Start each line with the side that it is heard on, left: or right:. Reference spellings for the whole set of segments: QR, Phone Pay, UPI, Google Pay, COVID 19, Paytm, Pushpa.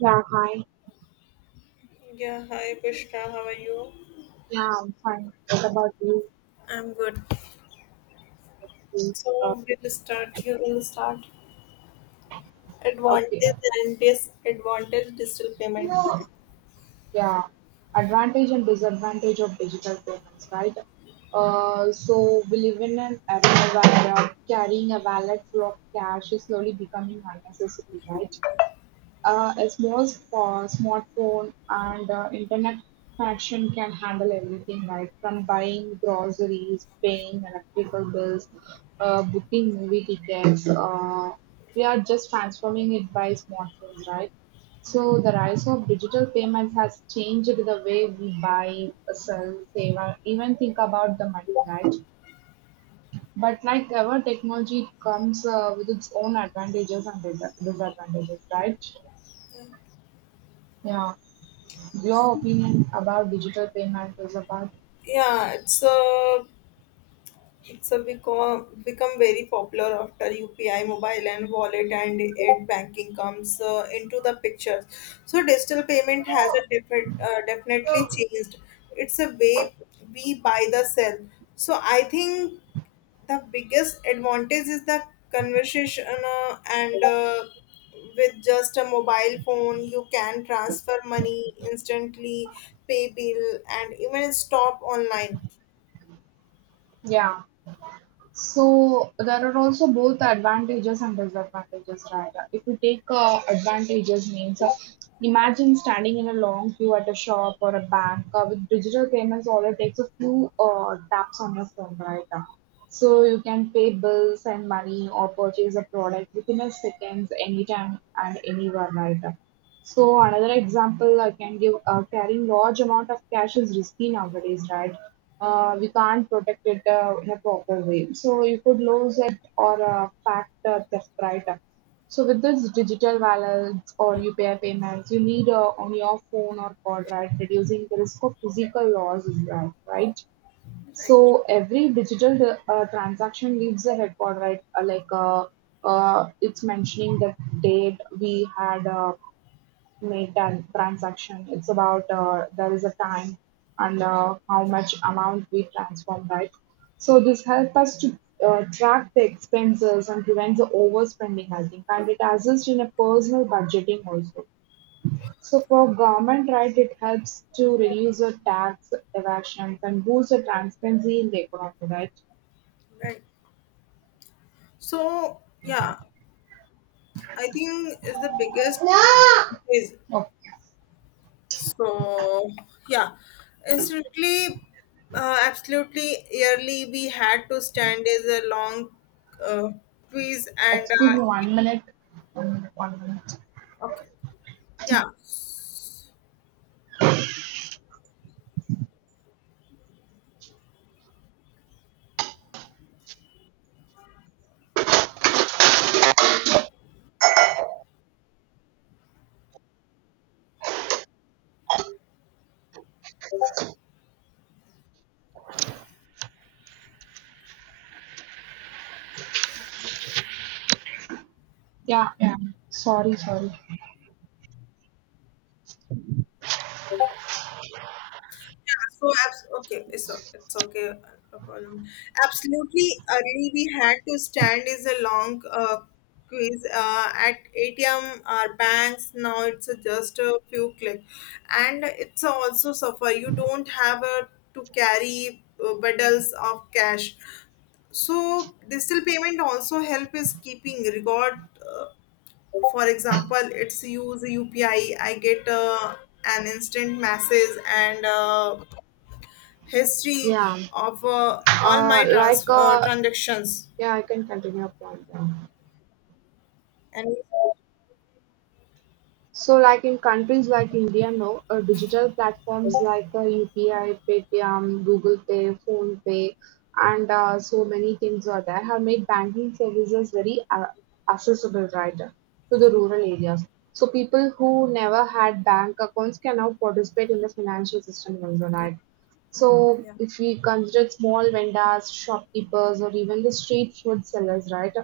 right: Yeah, hi.
left: Yeah, hi Pushpa, how are you?
right: Yeah, I'm fine. What about you?
left: I'm good.
right: You, Uh,
left: So we'll start. You will start.
right: okay.
left: Advantage and disadvantage digital payment.
right: Yeah. Advantage and disadvantage of digital payments, right? So we live in an era where carrying a wallet full of cash is slowly becoming unnecessary, right? A small smartphone and internet connection can handle everything, right? From buying groceries, paying electrical bills, booking movie tickets. We are just transforming it by smartphones, right? So the rise of digital payments has changed the way we buy, sell, save, or even think about the money, right? But like ever, technology comes with its own advantages and disadvantages, right? Yeah. Your opinion about digital payment is about
left: Yeah, it's a become very popular after UPI, mobile and wallet and aid banking comes into the picture. So digital payment has a different definitely changed. It's a way we buy the sell. So I think the biggest advantage is the conversation and with just a mobile phone you can transfer money instantly pay bill and even stop online
right: yeah. So there are also both advantages and disadvantages, right? If you take advantages, means imagine standing in a long queue at a shop or a bank with digital payments. All it takes a few taps on your phone, right? So you can pay bills, send money, or purchase a product within a seconds, anytime and anywhere, right? So another example I can give, carrying large amount of cash is risky nowadays, right? Uh, we can't protect it in a proper way. So you could lose it or fact theft, right? So with this digital wallets or UPI payments, you need on your phone or card, right? Reducing the risk of physical loss, right? So every digital transaction leaves a record, right? It's mentioning the date we had. Make that transaction. It's about there is a time and how much amount we transform, right? So this helps us to track the expenses and prevents the overspending, I think, and it assists in a personal budgeting also. So for government, right, it helps to reduce the tax evasions and boost the transparency in the economy, right?
left: right so yeah I think is the biggest advantage. So yeah instantly absolutely yearly we had to stand is a long uh, quiz and
right: Excuse me 1 minute. 1 minute. 1 minute.
left: okay yeah.
right: Yeah, yeah. Sorry, sorry.
left: So, okay, it's okay. No problem. Absolutely, early we had to stand is a long quiz at ATM or banks. Now it's a just a few clicks, and it's also suffer. You don't have a, to carry bundles of cash. So digital payment also help is keeping record. For example it's use upi I get an instant message and history
right: Yeah.
left: of all my
right: Uh, like uh,
left: transactions
right: yeah, I can continue upon that.
left: and
right: So, like in countries like India, no, digital platforms like UPI, Paytm, Google Pay, Phone Pay, and so many things are there have made banking services very accessible, right, to the rural areas. So, people who never had bank accounts can now participate in the financial system also, right? So if we consider small vendors, shopkeepers, or even the street food sellers, right,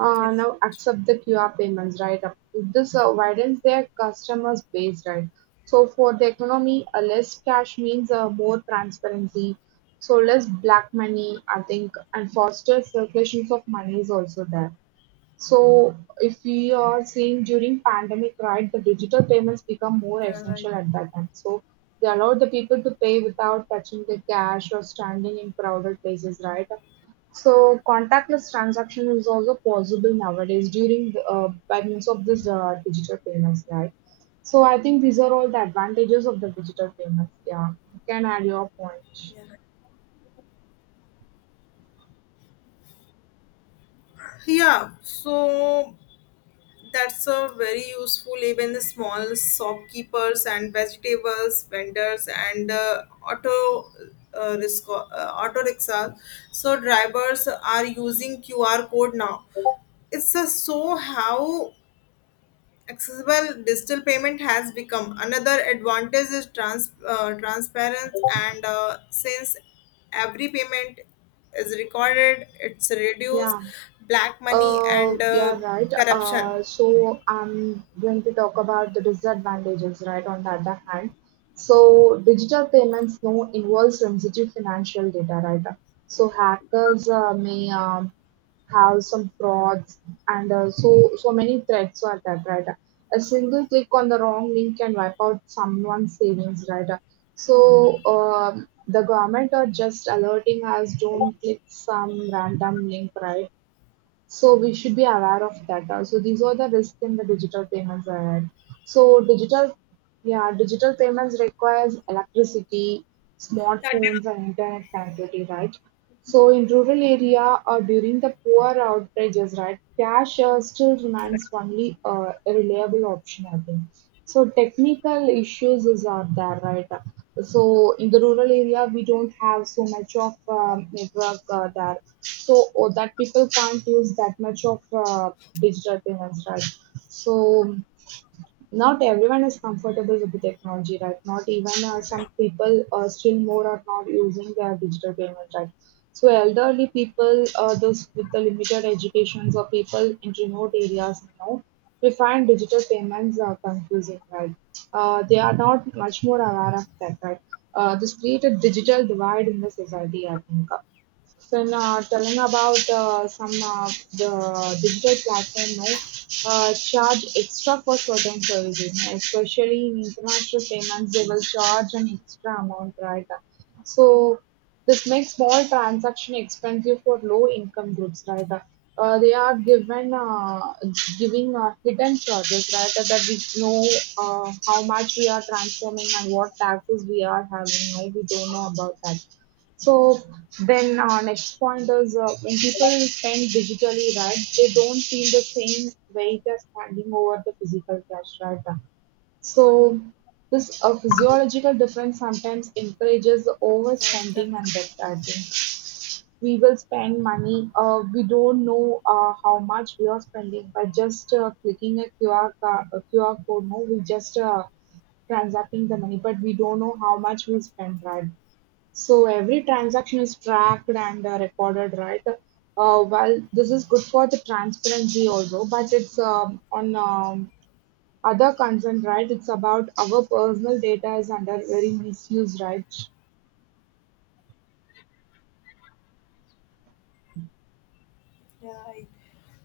right: now accept the QR payments, right? This widens their customers base, right? So for the economy, a less cash means more transparency, so less black money, I think, and faster circulations of money is also there. So if we are seeing during pandemic, right, the digital payments become more essential at that time. So they allowed the people to pay without touching the cash or standing in crowded places, right? So contactless transaction is also possible nowadays during the, by means of this digital payments, right? So I think these are all the advantages of the digital payments. Yeah, you can add your point.
left: yeah so that's a very useful even the small shopkeepers and vegetables vendors and auto auto rickshaws so drivers are using qr code now it's a so how accessible digital payment has become. Another advantage is transparency and since every payment is recorded, it's reduce
right: Yeah.
left: black money and
right: Yeah, right. Uh,
left: corruption.
right: so I'm going to talk about the disadvantages, right, on the other hand. So digital payments now involve sensitive financial data, right? So hackers may have some frauds and so many threats are that, right? A single click on the wrong link can wipe out someone's savings, right? So the government are just alerting us, don't click some random link, right? So we should be aware of that. So these are the risks in the digital payments ahead. So digital payments requires electricity, smartphones, and internet connectivity, right? So in rural area or during the poor outages, right, cash still remains only a reliable option, I think. So technical issues is are there, right? So in the rural area, we don't have so much of network there so oh, that people can't use that much of digital payments, right. So not everyone is comfortable with the technology, right. Not even some people still more are not using their digital payments, right. So elderly people, those with the limited educations or people in remote areas, you know, we find digital payments are confusing, right. Uh, they are not much more aware of that, right. Uh, this created digital divide in the society, I think. So now telling about some the digital platform now charge extra for certain services, you know, especially in international payments, they will charge an extra amount, right? So this makes small transaction expensive for low income groups, right? They are given giving hidden charges, right? That we know how much we are transforming and what taxes we are having. No, we don't know about that. So then next point is when people spend digitally, right, they don't feel the same weight as handing over the physical cash, right? So this physiological difference sometimes encourages the
left: Yeah, that.
right: overspending and debt. I think we will spend money. We don't know how much we are spending by just clicking a a QR code. No, we just transacting the money, but we don't know how much we spend, right? So every transaction is tracked and recorded, right? Well, this is good for the transparency also, but it's on other concern, right? It's about our personal data is under very misuse, right?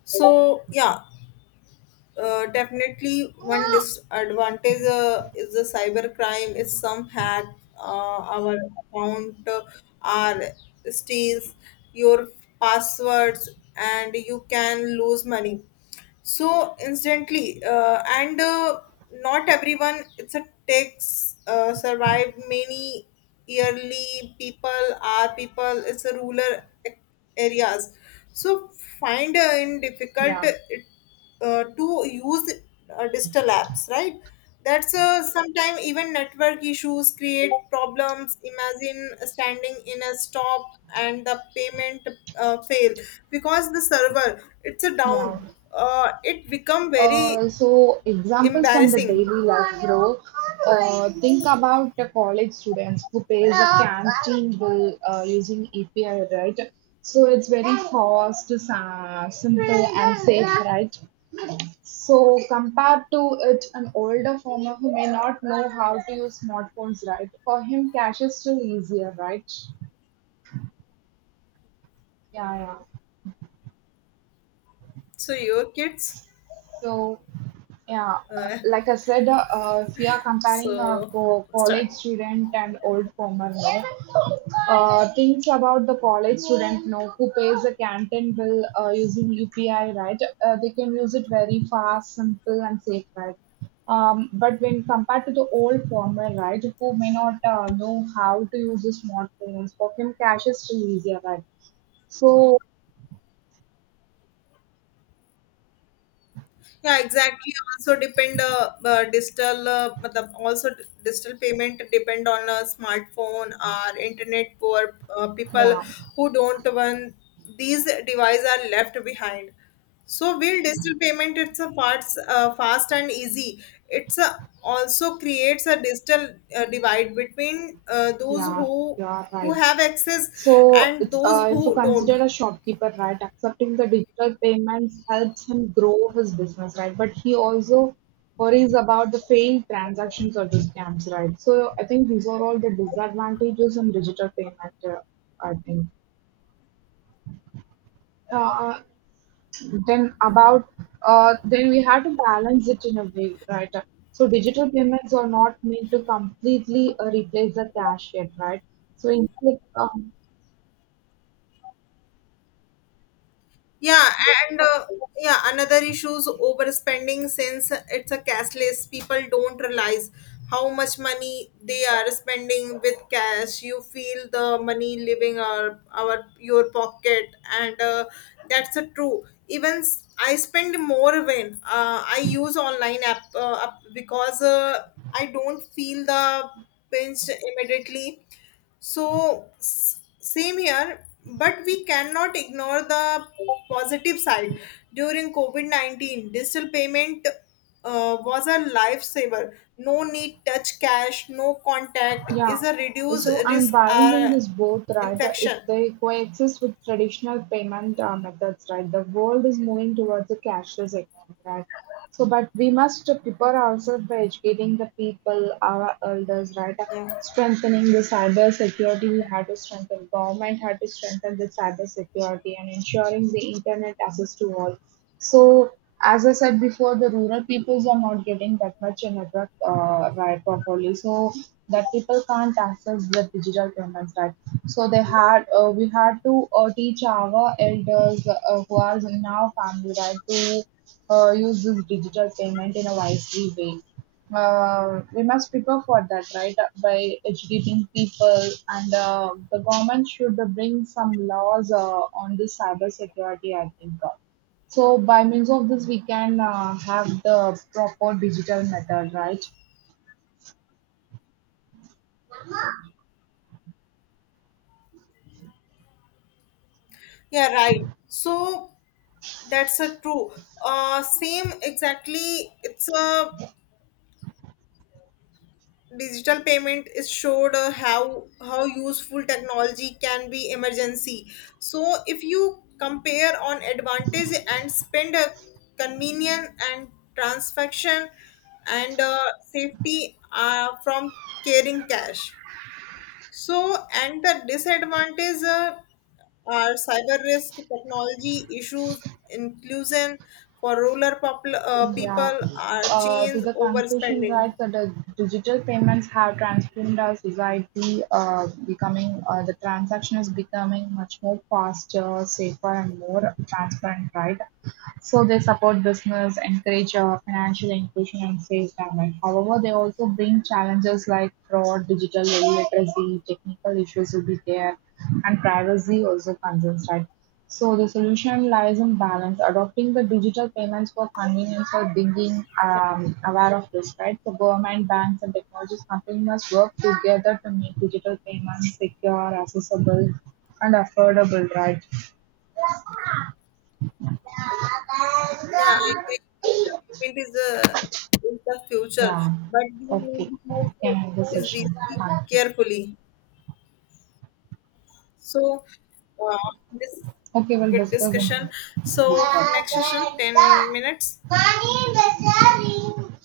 left: So yeah, definitely one disadvantage is the cyber crime is some hack our account are steals your passwords and you can lose money so instantly and not everyone it's a takes survive many yearly people are people it's a rural areas so find in difficult
right: Yeah,
left: it to use digital apps right that's sometimes even network issues create problems imagine standing in a stop and the payment fail because the server it's a
right: yeah.
left: down. It become very
right: So examples from the
left: embarrassing
right: daily life, bro. Think about the college students who pays a canteen bill using API, right? So it's very fast, simple, and safe, right? So compared to it an older farmer who may not know how to use smartphones, right? For him, cash is still easier, right? Yeah, yeah.
left: so your kids
right: So yeah,
left: uh,
right: like I said, if you are comparing a
left: so start
right: college student and old former, no, things about the college student, no, who pays a canteen bill using UPI, right? They can use it very fast, simple, and safe, right? But when compared to the old former, right, who may not know how to use the smartphones, for him, cash is still easier, right? So,
left: yeah exactly also depend digital matlab also digital payment depend on a smartphone or internet for people
right: yeah,
left: who don't want these devices are left behind so while digital payment it's a fast and easy it's a, also creates a digital divide between those
right: yeah,
left: who
right: you are right.
left: have access
right: So
left: and
right: it's
left: those
right: if you
left: who don't.
right: consider a shopkeeper, right, accepting the digital payments helps him grow his business, right? But he also worries about the failed transactions or the scams, right? So I think these are all the disadvantages in digital payment, I think. Uh, uh, then about then we have to balance it in a way, right? So digital payments are not meant to completely replace the cash yet, right? So instead,
left: Yeah, and yeah, another issue is overspending since it's a cashless. People don't realize how much money they are spending with cash. You feel the money leaving our your pocket, and that's a true. Even I spend more when I use online app because I don't feel the pinch immediately so, same here, but we cannot ignore the positive side. During COVID 19, digital payment was a lifesaver. No need touch cash, no contact is
right: yeah,
left: a reduced
right: so I'm
left: risk
right: balancing this both, right? If
left: infection.
right: they coexist with traditional payment methods, right? The world is moving towards a cashless economy, right? So, but we must prepare ourselves by educating the people, our elders, right?
left: Yeah.
right: Strengthening the cyber security, we had to strengthen government, had to strengthen the cyber security and ensuring the internet access to all. So, as I said before, the rural peoples are not getting that much a network right properly. So that people can't access the digital payments, right. So they had we had to teach our elders who are in our family, right, to use this digital payment in a wisely way. We must prepare for that, right, by educating people and the government should bring some laws on this cyber security, I think, uh. So by means of this, we can have the proper digital method, right?
left: Yeah, right. So, that's a true. Same exactly. It's a digital payment is showed how useful technology can be emergency so if you compare on advantage and spend a convenient and transaction and safety from carrying cash so and the disadvantage are cyber risk technology issues inclusion for rural
right: Yeah.
left: people are
right: To
left: change
right: the conclusion,
left: overspending.
right: right, that the digital payments have transformed our society, becoming the transaction is becoming much more faster, safer, and more transparent, right? So they support business, encourage financial inclusion and save government. However, they also bring challenges like fraud, digital illiteracy, technical issues will be there, and privacy also concerns, right? So the solution lies in balance, adopting the digital payments for convenience or being aware of this, right? So government, banks, and technologies companies must work together to make digital payments secure, accessible, and affordable, right?
left: Yeah, I agree. Digital payment is the future,
right: Yeah.
left: but we need
right: Okay.
left: to use
right: Can end the
left: is
right: session.
left: very
right: Thank.
left: carefully. So, this
right: Okay, we'll
left: good
right: discuss in
left: discussion. So next session, 10 minutes.
right: this
left: Okay.
right: part.